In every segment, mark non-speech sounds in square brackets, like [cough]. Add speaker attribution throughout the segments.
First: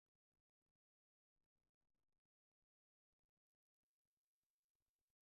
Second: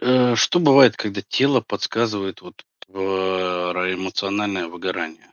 Speaker 1: Что бывает, когда тело подсказывает вот про эмоциональное выгорание?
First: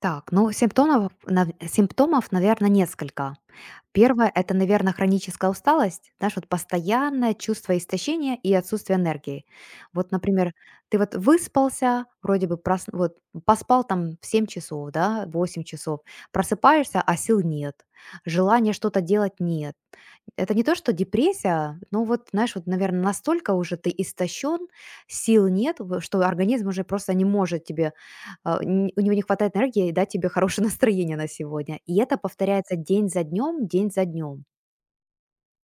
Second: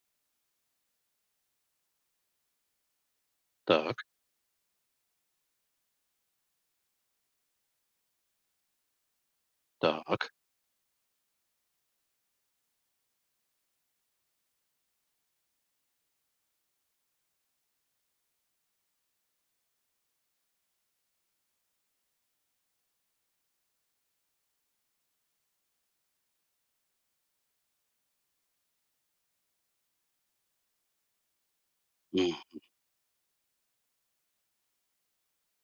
Speaker 2: Так, ну симптомов, наверное, несколько.
Speaker 1: Так,
Speaker 2: Первое — это, наверное, хроническая усталость, знаешь, вот постоянное чувство истощения и отсутствие энергии. Вот,
Speaker 1: так,
Speaker 2: например, ты вот выспался, вроде бы прос... вот, поспал там в 7 часов, да, 8 часов, просыпаешься, а сил нет, желания что-то делать нет, это не то, что депрессия, но вот, знаешь, вот, наверное, настолько уже ты истощен, сил нет, в- что организм уже просто не может тебе, у него не хватает энергии дать тебе хорошее [laughs] настроение на сегодня. И это
Speaker 1: м,
Speaker 2: повторяется день за днем, день за днем.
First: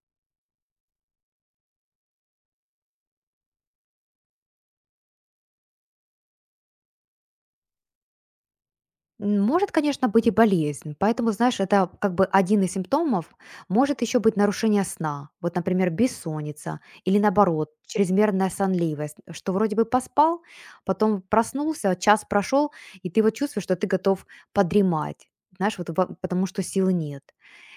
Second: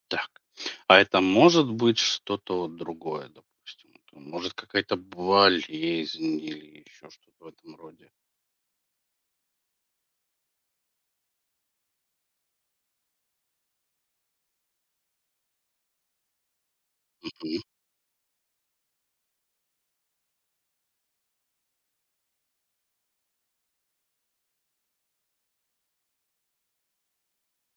Speaker 1: так. А это может быть что-то вот другое, допустим. Это может какая-то болезнь или еще что-то в этом роде.
Speaker 2: Может, конечно, быть и болезнь. Поэтому, знаешь, это как бы один из симптомов. Может еще быть нарушение сна. Вот, например, бессонница или,
Speaker 1: Мгм,
Speaker 2: наоборот, чрезмерная сонливость, что вроде бы поспал, потом проснулся, час прошел, и ты вот чувствуешь, что ты готов подремать. Знаешь, потому что сил нет.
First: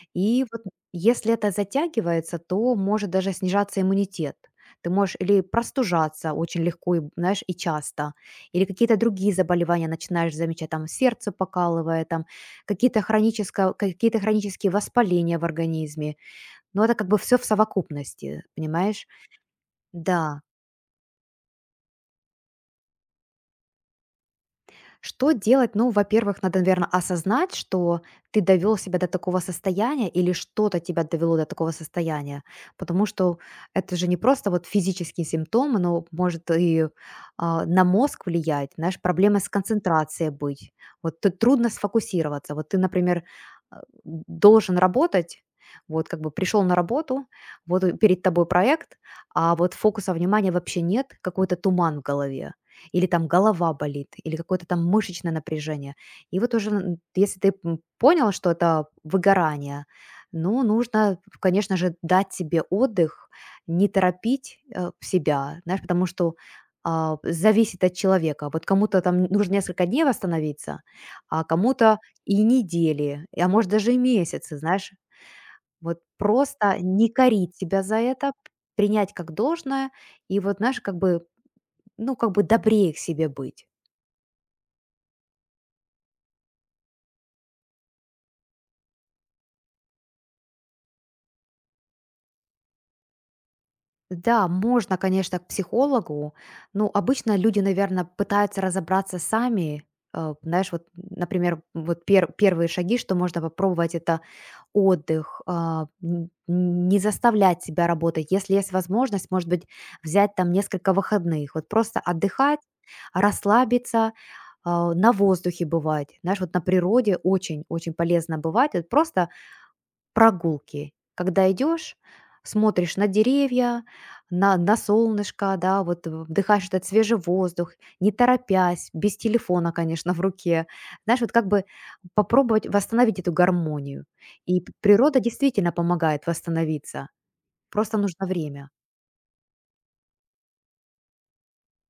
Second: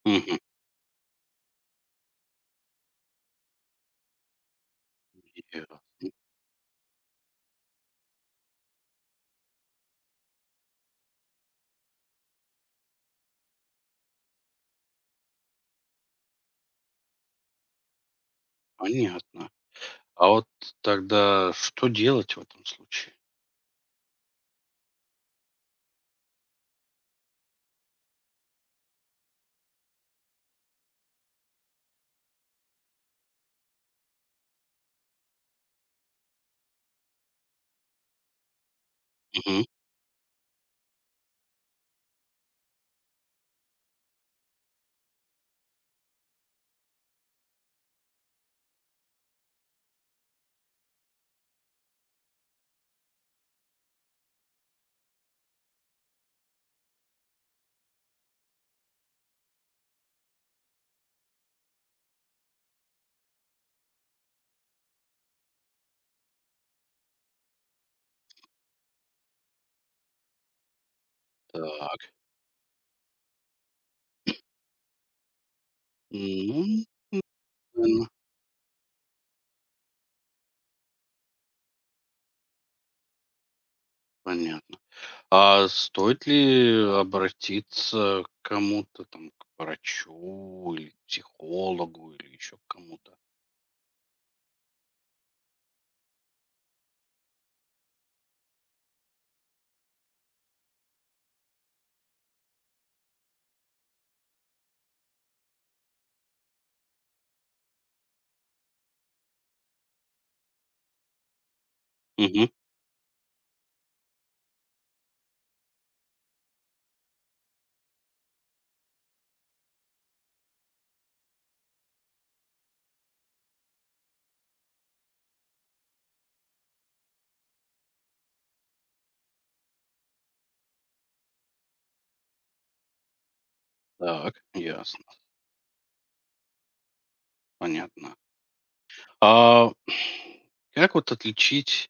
Speaker 1: мгм.
Speaker 2: И вот если это затягивается, то может даже снижаться иммунитет. Ты можешь или
Speaker 1: Я-
Speaker 2: простужаться очень легко, и, знаешь, и часто, или какие-то другие заболевания начинаешь замечать, там сердце покалывает, там какие-то хронические воспаления в организме. Но это как бы все в совокупности, понимаешь?
Speaker 1: Понятно. А
Speaker 2: Да.
Speaker 1: вот тогда что делать в этом случае?
Speaker 2: Что делать? Ну, во-первых, надо, наверное, осознать, что ты довел себя до такого состояния или что-то тебя довело до такого состояния, потому что это же не просто вот физические симптомы, но может и на мозг влиять, знаешь, проблемы с
Speaker 1: Мгм.
Speaker 2: концентрацией быть. Вот тут трудно сфокусироваться. Вот ты, например, должен работать, вот как бы пришел на работу, вот и перед тобой проект, а вот фокуса внимания вообще нет, какой-то туман в голове или там голова болит, или какое-то там мышечное напряжение. Если ты понял, что это выгорание, ну, нужно, конечно же, дать себе отдых, не торопить себя, знаешь, потому что зависит от человека. Вот кому-то там нужно несколько дней восстановиться, а кому-то
Speaker 1: Так.
Speaker 2: и недели, а может даже и месяцы, знаешь. Вот
Speaker 1: Ну,
Speaker 2: просто не корить себя за
Speaker 1: наверно,
Speaker 2: это, принять как должное, и вот, знаешь, как бы, ну, как бы добрее к себе быть.
Speaker 1: понятно. А стоит ли обратиться к кому-то там, к врачу или психологу, или еще к кому-то?
Speaker 2: Да, можно, конечно, к психологу. Ну, обычно люди, наверное, пытаются разобраться сами. Знаешь, вот, например, первые шаги, что можно попробовать, это отдых, не заставлять себя работать. Если есть возможность, может быть, взять там несколько выходных, вот просто
Speaker 1: Мгм.
Speaker 2: отдыхать, расслабиться, на воздухе бывать. Знаешь, вот на природе очень-очень полезно бывать. Вот просто прогулки, когда идешь, смотришь на деревья, на солнышко, да, вдыхаешь этот свежий воздух, не торопясь, без телефона, конечно, в руке. Знаешь, вот как бы попробовать восстановить эту гармонию.
Speaker 1: Так, ясно,
Speaker 2: Природа действительно помогает восстановиться, просто
Speaker 1: понятно.
Speaker 2: нужно время.
Speaker 1: А как вот отличить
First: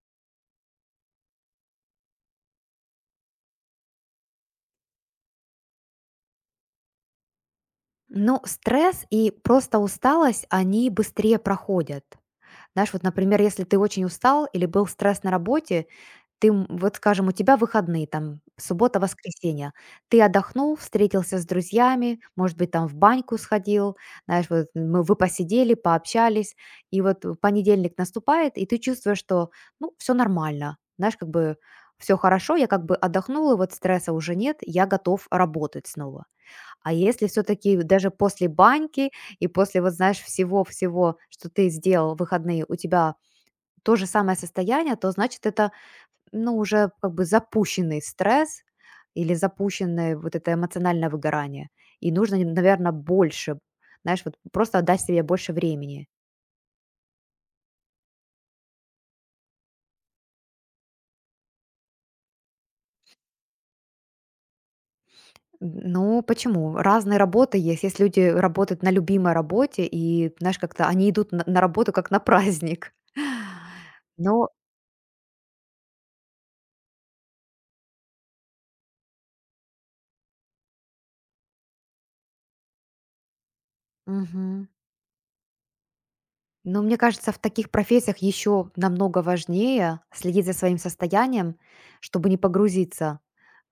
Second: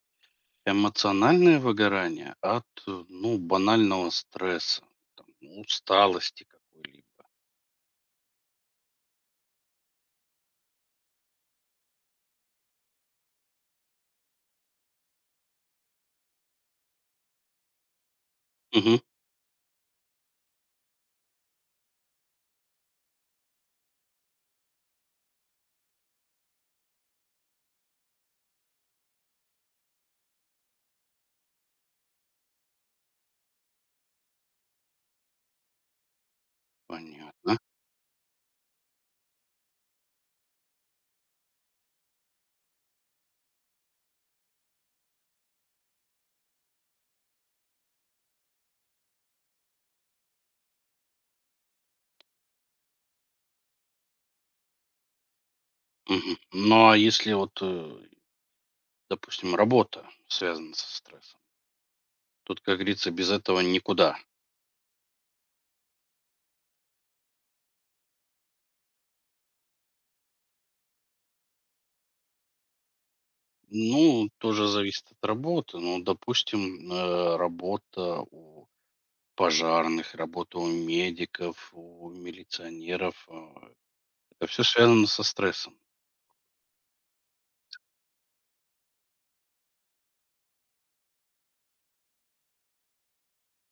Speaker 1: эмоциональное выгорание от, ну, банального стресса, там, ну, усталости какой-либо?
Speaker 2: Но стресс и просто усталость, они быстрее проходят. Знаешь, вот, например, если ты очень устал или был стресс на работе, ты, вот, скажем, у тебя выходные, там,
Speaker 1: Мгм.
Speaker 2: суббота, воскресенье. Ты отдохнул, встретился с друзьями, может быть, там в баньку сходил, знаешь, вот мы вы посидели, пообщались, и вот понедельник наступает, и ты чувствуешь, что, ну, все нормально, знаешь, как бы все хорошо, я как бы отдохнула, вот стресса уже нет, я готов работать снова. А если
Speaker 1: Понятно.
Speaker 2: все-таки даже после баньки и после, вот знаешь, всего-всего, что ты сделал в выходные, у тебя то же самое состояние, то значит это, ну, уже как бы запущенный стресс или запущенное вот это эмоциональное выгорание. И нужно, наверное, больше, знаешь, вот просто отдать себе больше времени.
Speaker 1: Мгм. Ну, а если вот, допустим, работа связана со стрессом? Тут, как говорится, без этого никуда.
Speaker 2: Ну, почему? Разные работы есть. Есть люди работают на любимой работе, и, знаешь, как-то они идут на работу как на праздник.
Speaker 1: Ну,
Speaker 2: [laughs]
Speaker 1: тоже зависит от работы. Ну, допустим, работа у пожарных, работа у медиков, у милиционеров. Это все
Speaker 2: Но,
Speaker 1: связано со стрессом.
Speaker 2: Но мне кажется, в таких профессиях еще намного важнее следить за своим состоянием, чтобы не погрузиться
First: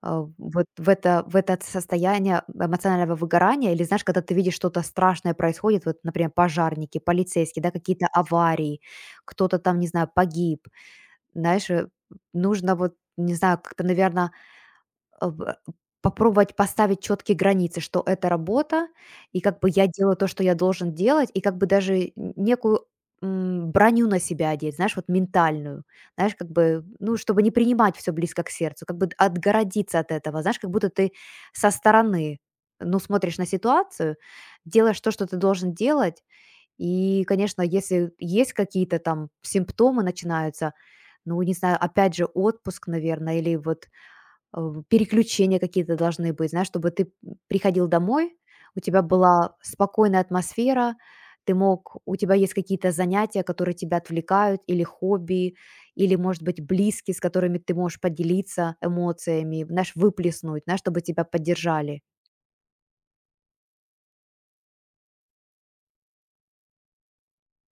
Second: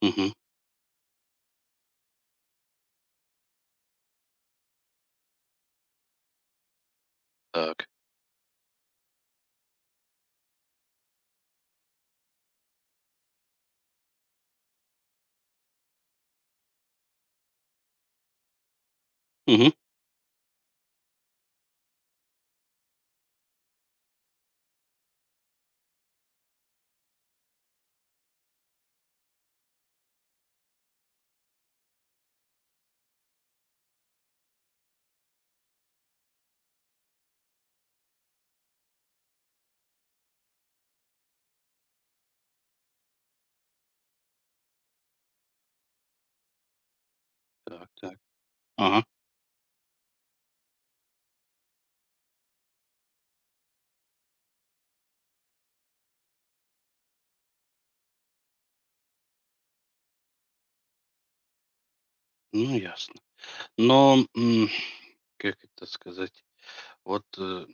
Speaker 1: Мгм.
Speaker 2: в это состояние эмоционального выгорания. Или, знаешь, когда ты видишь что-то страшное происходит, вот, например, пожарники, полицейские, да,
Speaker 1: Так.
Speaker 2: какие-то аварии, кто-то там, не знаю, погиб. Знаешь, нужно вот, не знаю, как-то, наверное, э, в э, попробовать поставить четкие границы, что это работа, и как бы
Speaker 1: Мгм.
Speaker 2: я делаю то, что я должен делать, и как бы даже некую броню на себя одеть, знаешь, вот ментальную, знаешь, как бы, ну, чтобы не принимать все близко к сердцу, как бы отгородиться от этого, знаешь, как будто ты со стороны, ну, смотришь на ситуацию, делаешь то, что ты должен делать, и, конечно, если есть какие-то там симптомы начинаются, ну, не знаю, опять же, отпуск, наверное, или вот э, переключения какие-то должны быть, знаешь, чтобы ты приходил
Speaker 1: Так, так.
Speaker 2: домой, у тебя
Speaker 1: Ага.
Speaker 2: была спокойная атмосфера, ты мог, у тебя есть какие-то занятия, которые тебя отвлекают, или хобби, или, может быть, близкие, с которыми ты можешь поделиться эмоциями, знаешь, выплеснуть, знаешь, чтобы тебя поддержали.
Speaker 1: Ну, ясно. Но, м, как это сказать, вот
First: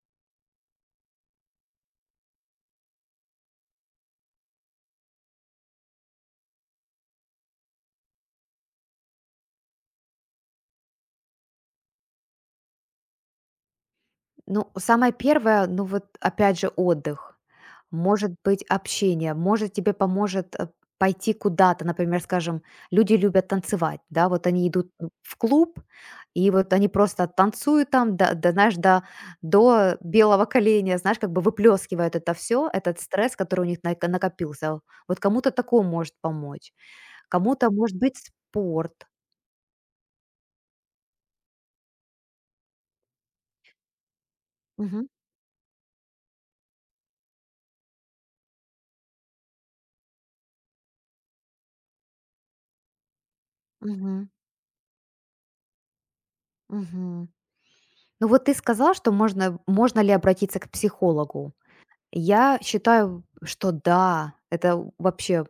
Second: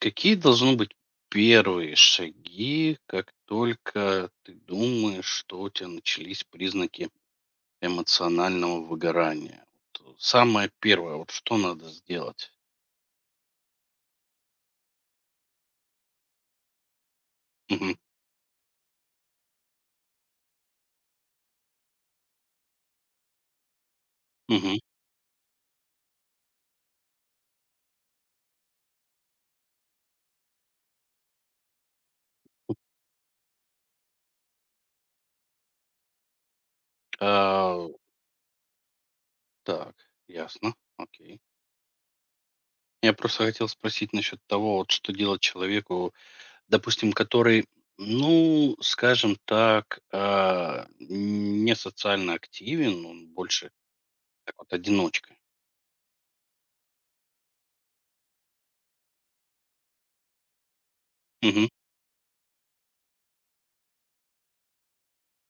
Speaker 1: какие должны быть первые шаги, как только ты думаешь, что у тебя начались признаки эмоционального выгорания. Вот, самое первое, вот что надо сделать?
Speaker 2: Ну, самое первое, ну вот опять же отдых,
Speaker 1: Мгм,
Speaker 2: может быть общение, может тебе поможет пойти куда-то, например, скажем, люди любят танцевать, да, вот они
Speaker 1: мгм.
Speaker 2: идут в клуб, и вот они просто танцуют там, да, да, знаешь, до, до белого коленя, знаешь, как бы выплескивают это все, этот стресс, который накопился. Вот кому-то такое может помочь, кому-то
Speaker 1: А,
Speaker 2: может быть спорт.
Speaker 1: так, ясно, окей. Я просто хотел спросить насчет того, вот
Speaker 2: Мгм.
Speaker 1: что делать человеку, допустим, который, ну, скажем так, не социально активен, он больше
Speaker 2: Мгм.
Speaker 1: так вот одиночка.
Speaker 2: Мгм. Ну вот ты сказал, что можно ли обратиться к психологу.
Speaker 1: Мгм.
Speaker 2: Я считаю, что да, это вообще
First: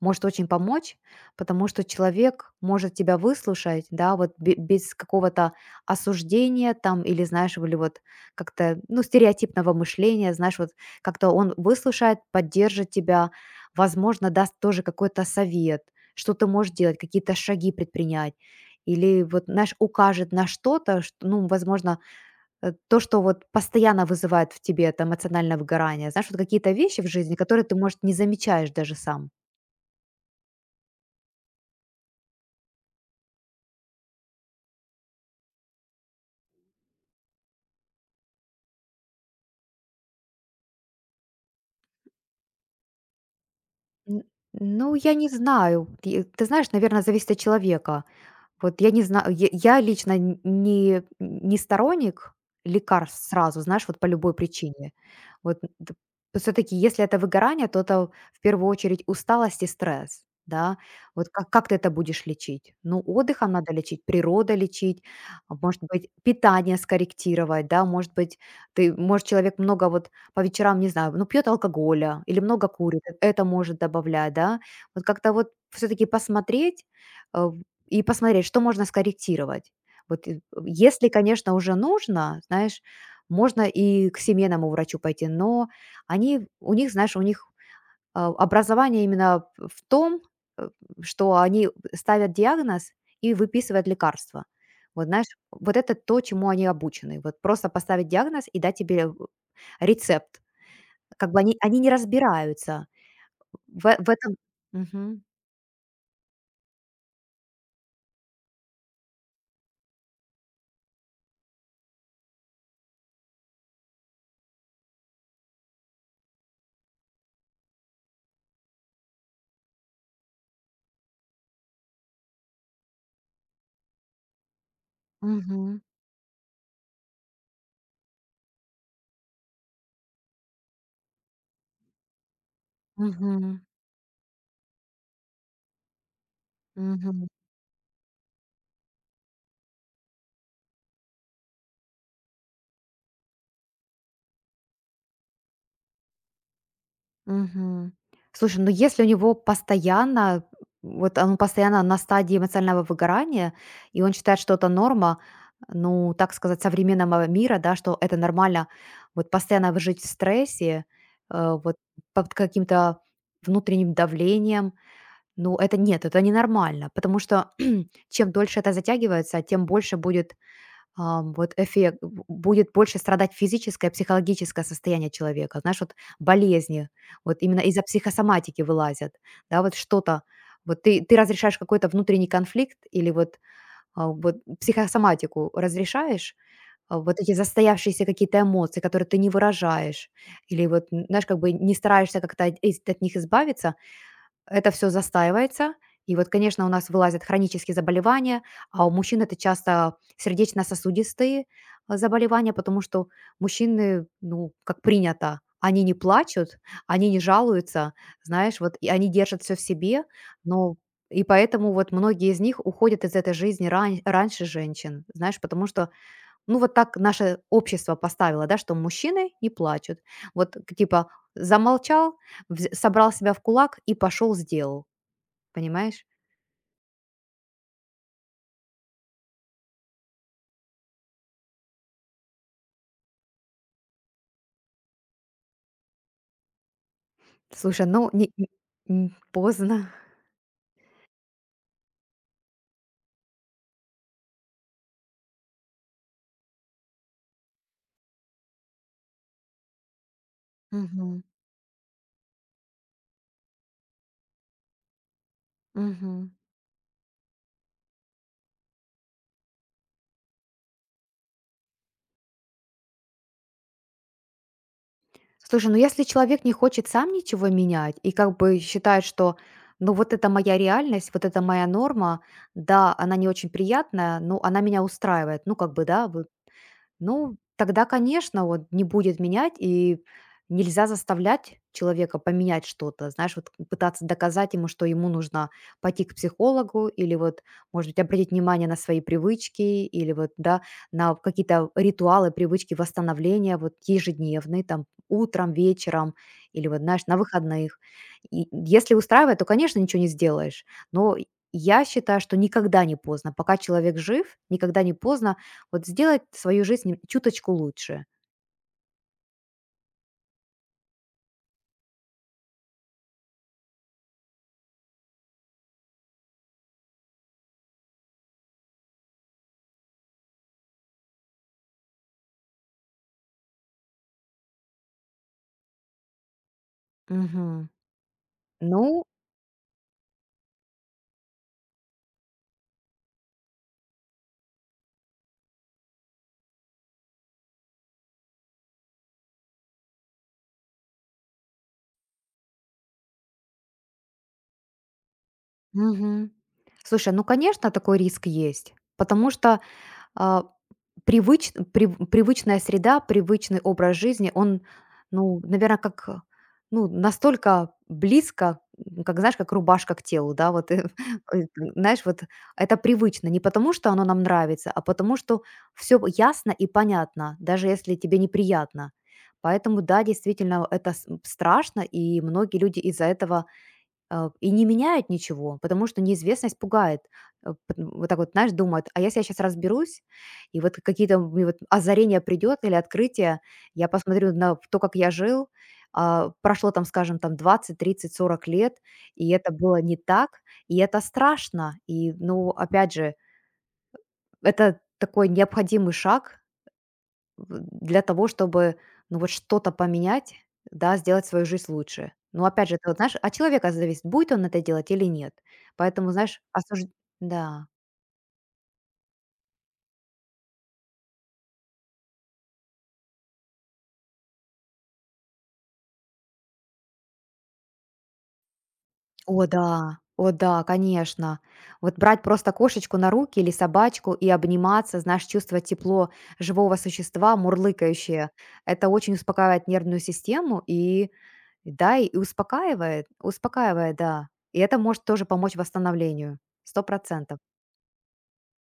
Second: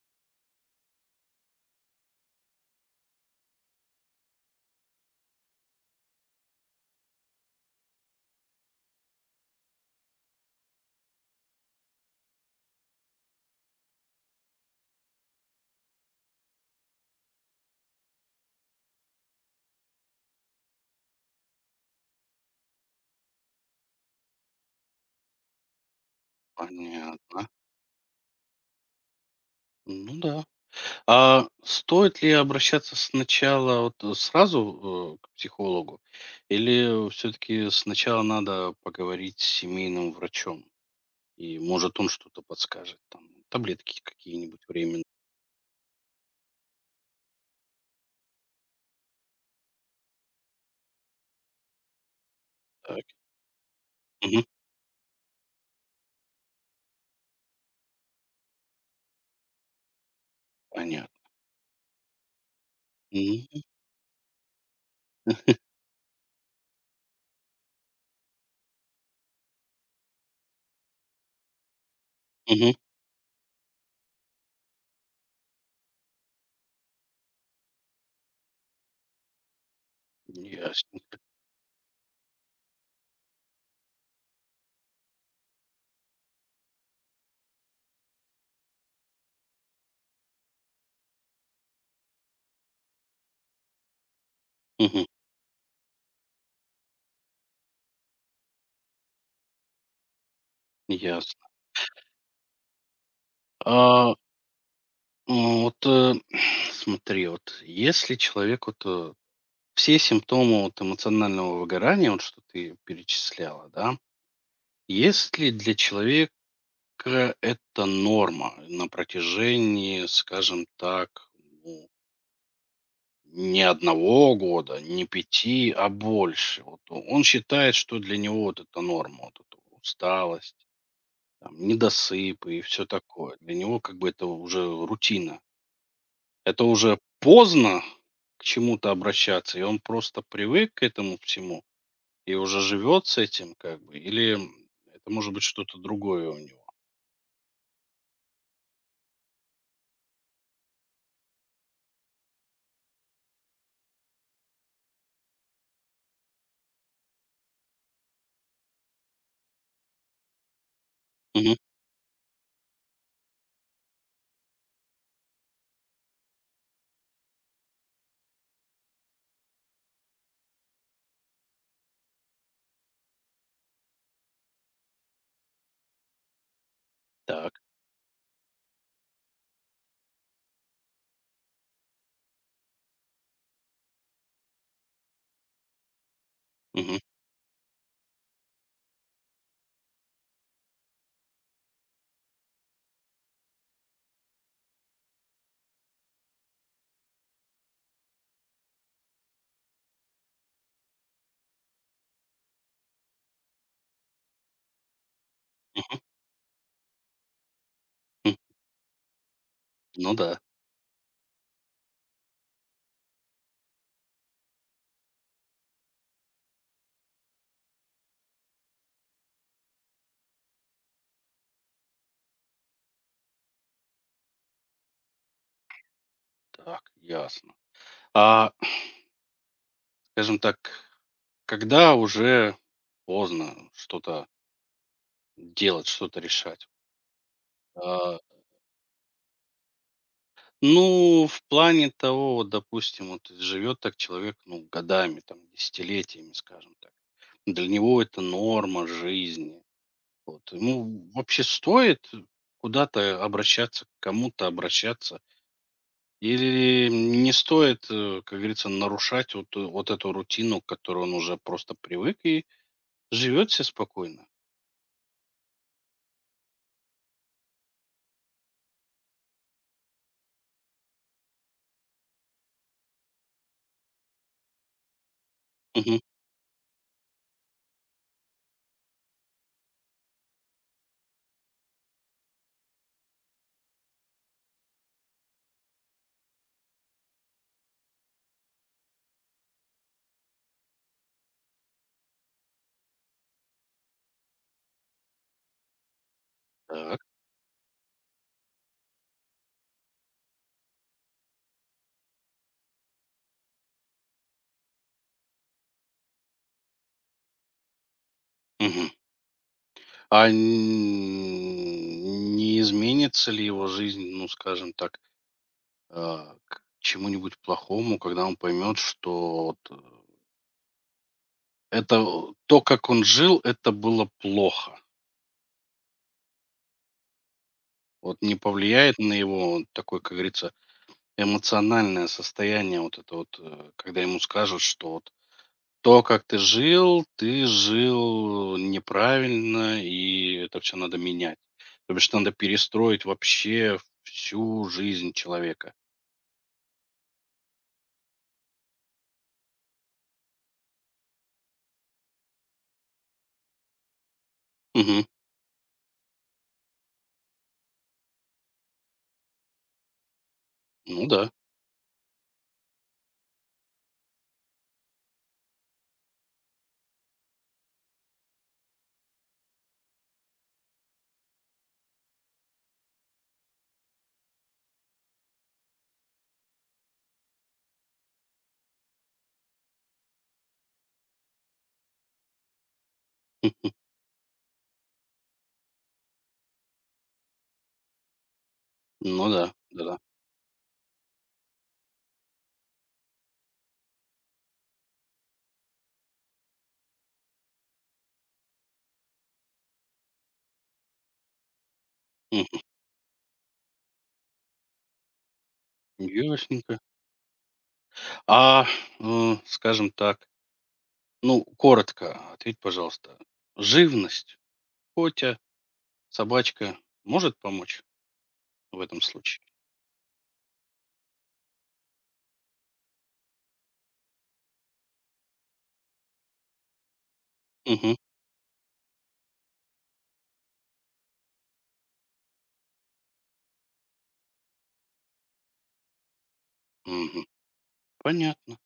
Speaker 2: может очень помочь, потому что человек может тебя выслушать, да, без какого-то осуждения там или, знаешь, или вот как-то, ну, стереотипного мышления, знаешь, вот как-то он выслушает, поддержит тебя, возможно, даст тоже какой-то совет, что ты можешь делать, какие-то шаги предпринять. Или вот, знаешь, укажет на что-то, что, ну, возможно, то, что вот постоянно вызывает в тебе это эмоциональное выгорание. Знаешь, вот какие-то вещи в жизни,
Speaker 1: Понятно.
Speaker 2: которые ты, может, не замечаешь даже сам.
Speaker 1: Ну да. А стоит ли обращаться сначала вот сразу, к психологу или все таки сначала надо поговорить с семейным врачом? И, может, он что-то подскажет, там, таблетки
Speaker 2: М.
Speaker 1: какие-нибудь
Speaker 2: Ну,
Speaker 1: временные.
Speaker 2: я не знаю. Ты знаешь, наверное, зависит от человека. Вот я не знаю, я лично н не сторонник
Speaker 1: Так,
Speaker 2: лекарств сразу, знаешь, вот по любой
Speaker 1: мгм,
Speaker 2: причине. Вот все таки если это выгорание, то это в первую очередь усталость и стресс, да.
Speaker 1: понятно.
Speaker 2: Вот как ты это будешь лечить? Ну, отдыхом
Speaker 1: Мгм.
Speaker 2: надо лечить, природа лечить,
Speaker 1: [laughs]
Speaker 2: может быть, питание скорректировать, да, может быть, человек много вот по вечерам, не знаю, ну, пьет алкоголя или много
Speaker 1: Мгм.
Speaker 2: курит, это может добавлять, да. Вот как-то вот все таки посмотреть, э и посмотреть, что можно скорректировать. Вот, и,
Speaker 1: Ясно.
Speaker 2: если, конечно, уже нужно, знаешь, можно и к семейному врачу пойти, но они, у них, знаешь, образование именно в том, э, что они ставят диагноз и выписывают лекарства.
Speaker 1: Мгм.
Speaker 2: Вот, знаешь, вот это то, чему они обучены. Вот просто поставить диагноз и дать рецепт. Как бы
Speaker 1: Ясно.
Speaker 2: они не разбираются в
Speaker 1: А,
Speaker 2: этом. Мгм.
Speaker 1: м, вот, [sniffs] [clears throat] смотри, вот если человек вот, все симптомы вот эмоционального выгорания, вот что ты перечисляла, да, есть ли для человека это норма на протяжении, скажем так, ну, не одного года, не пяти,
Speaker 2: Мгм.
Speaker 1: а больше. Вот он считает, что для него вот это норма, вот эта усталость, там, недосып и все такое. Для
Speaker 2: Мгм.
Speaker 1: него как бы это уже рутина. Это уже
Speaker 2: Мгм.
Speaker 1: поздно к чему-то обращаться, и он просто привык к этому всему и уже живет с этим как бы. Или это может быть что-то другое у него.
Speaker 2: Мгм. Слушай, ну если у него постоянно, вот он постоянно на стадии эмоционального выгорания, и он считает, что это норма, ну, так сказать, современного мира, да, что это нормально, жить в стрессе,
Speaker 1: Мгм.
Speaker 2: э, вот под каким-то внутренним давлением, ну, это нет, это ненормально, потому что [clears throat] чем дольше это затягивается, тем больше будет а, вот эффект б будет больше страдать физическое, психологическое состояние человека. Знаешь, вот болезни, вот
Speaker 1: Так.
Speaker 2: именно из-за психосоматики вылазят, да, вот что-то. Вот ты разрешаешь какой-то внутренний конфликт или вот, вот психосоматику разрешаешь,
Speaker 1: Мгм.
Speaker 2: вот эти застоявшиеся какие-то эмоции, которые ты не выражаешь, или вот, н знаешь, как бы не стараешься как-то от них избавиться, это все застаивается. И вот, конечно, у нас вылазят хронические заболевания, а у мужчин это часто сердечно-сосудистые, заболевания, потому что мужчины, ну, как принято, они не плачут, они не жалуются,
Speaker 1: М.
Speaker 2: знаешь, вот, и они держат все в себе,
Speaker 1: Ну да.
Speaker 2: но и поэтому вот многие из них уходят из этой жизни раньше женщин, знаешь, потому что ну, вот так наше общество поставило, да, что мужчины не плачут. Вот к типа замолчал, вз собрал себя в кулак и пошел сделал, понимаешь?
Speaker 1: Так, ясно. А, скажем так, когда уже поздно что-то делать, что-то решать?
Speaker 2: Слушай, ну
Speaker 1: А,
Speaker 2: не не поздно.
Speaker 1: ну, в плане того, вот, допустим, вот живет так человек, ну, годами, там, десятилетиями, скажем так. Для него это норма жизни. Вот. Ему
Speaker 2: Мгм,
Speaker 1: вообще стоит куда-то обращаться, к кому-то обращаться?
Speaker 2: мгм.
Speaker 1: Или не стоит, как говорится, нарушать вот, вот эту рутину, к которой он уже просто привык, и живет все спокойно?
Speaker 2: Слушай, ну если человек не хочет сам ничего менять и как бы считает, что ну вот это моя реальность, вот это моя норма, да, она не очень приятная, но она меня устраивает. Ну, как бы,
Speaker 1: Мгм.
Speaker 2: да. Ну, тогда, конечно, вот не будет менять, и нельзя заставлять человека поменять что-то. Знаешь, вот пытаться доказать ему, что ему нужно пойти к психологу, или вот, может быть, обратить внимание на свои привычки, или вот, да, на какие-то ритуалы, привычки восстановления, вот ежедневные, там, утром, вечером, или вот,
Speaker 1: Так.
Speaker 2: знаешь, на выходных. И если устраивает, то, конечно, ничего не сделаешь, но я считаю, что никогда не поздно. Пока человек жив, никогда не поздно вот сделать свою жизнь н чуточку лучше.
Speaker 1: Мгм. А н не изменится ли его жизнь, ну, скажем так, к чему-нибудь плохому, когда он поймет, что вот, это о то, как он жил, это было плохо?
Speaker 2: Мгм.
Speaker 1: Вот не повлияет
Speaker 2: Ну
Speaker 1: на его вот такое, как говорится, эмоциональное состояние вот это вот, когда ему скажут, что вот то, как ты жил неправильно, и это все надо менять. То бишь надо перестроить вообще всю жизнь человека.
Speaker 2: Мгм. Слушай, ну, конечно, такой риск есть, потому что, а, привычная среда, привычный образ жизни, он,
Speaker 1: Мгм.
Speaker 2: ну, наверное, как, ну, настолько близко, как, знаешь, как рубашка к телу, да, вот,
Speaker 1: Ну
Speaker 2: [laughs]
Speaker 1: да.
Speaker 2: э, знаешь, вот это привычно не потому, что оно нам нравится, а потому, что все ясно и понятно, даже если тебе неприятно. Поэтому да, действительно, это с страшно, и многие люди из-за этого не меняют ничего, потому что неизвестность пугает. Э, пот Вот так вот, знаешь, думают: "А если я сейчас разберусь, и вот какие-то мне вот озарение придет или открытие,
Speaker 1: М.
Speaker 2: я посмотрю на то, как я жил, прошло там, скажем, там 20, 30, 40 лет,
Speaker 1: Ну
Speaker 2: и
Speaker 1: да,
Speaker 2: это было не
Speaker 1: да-да.
Speaker 2: так". И это страшно. И, ну, опять же, это такой необходимый шаг, в для того, чтобы, ну, вот что-то поменять, да, сделать свою жизнь лучше. Но
Speaker 1: Мгм.
Speaker 2: опять же, ты вот, знаешь, от человека зависит, будет он это делать или нет. Поэтому, знаешь,
Speaker 1: Ясненько.
Speaker 2: осуж Да.
Speaker 1: А, скажем так, ну, коротко ответь, пожалуйста, живность, котя, собачка может помочь в этом случае?
Speaker 2: О да, о да, конечно. Вот брать просто кошечку на руки или собачку и обниматься, знаешь, чувствовать тепло живого существа,
Speaker 1: Мгм.
Speaker 2: мурлыкающее. Это очень успокаивает нервную систему и, да, и успокаивает, успокаивает, да. И это может тоже помочь восстановлению, сто
Speaker 1: Мгм.
Speaker 2: процентов
Speaker 1: Понятно.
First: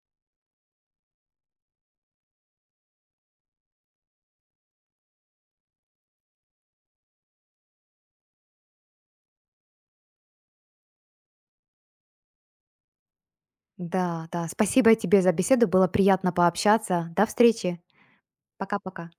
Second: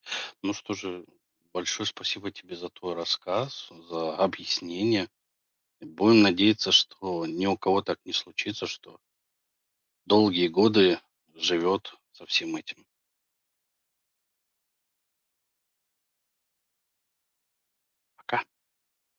Speaker 1: Ну что же, большое спасибо тебе за твой рассказ, за объяснение. Будем надеяться, что ни у кого так не случится, что долгие годы живет со всем этим.
Speaker 2: Да, да. Спасибо тебе за беседу. Было приятно пообщаться. До встречи.
Speaker 1: Пока.
Speaker 2: Пока-пока.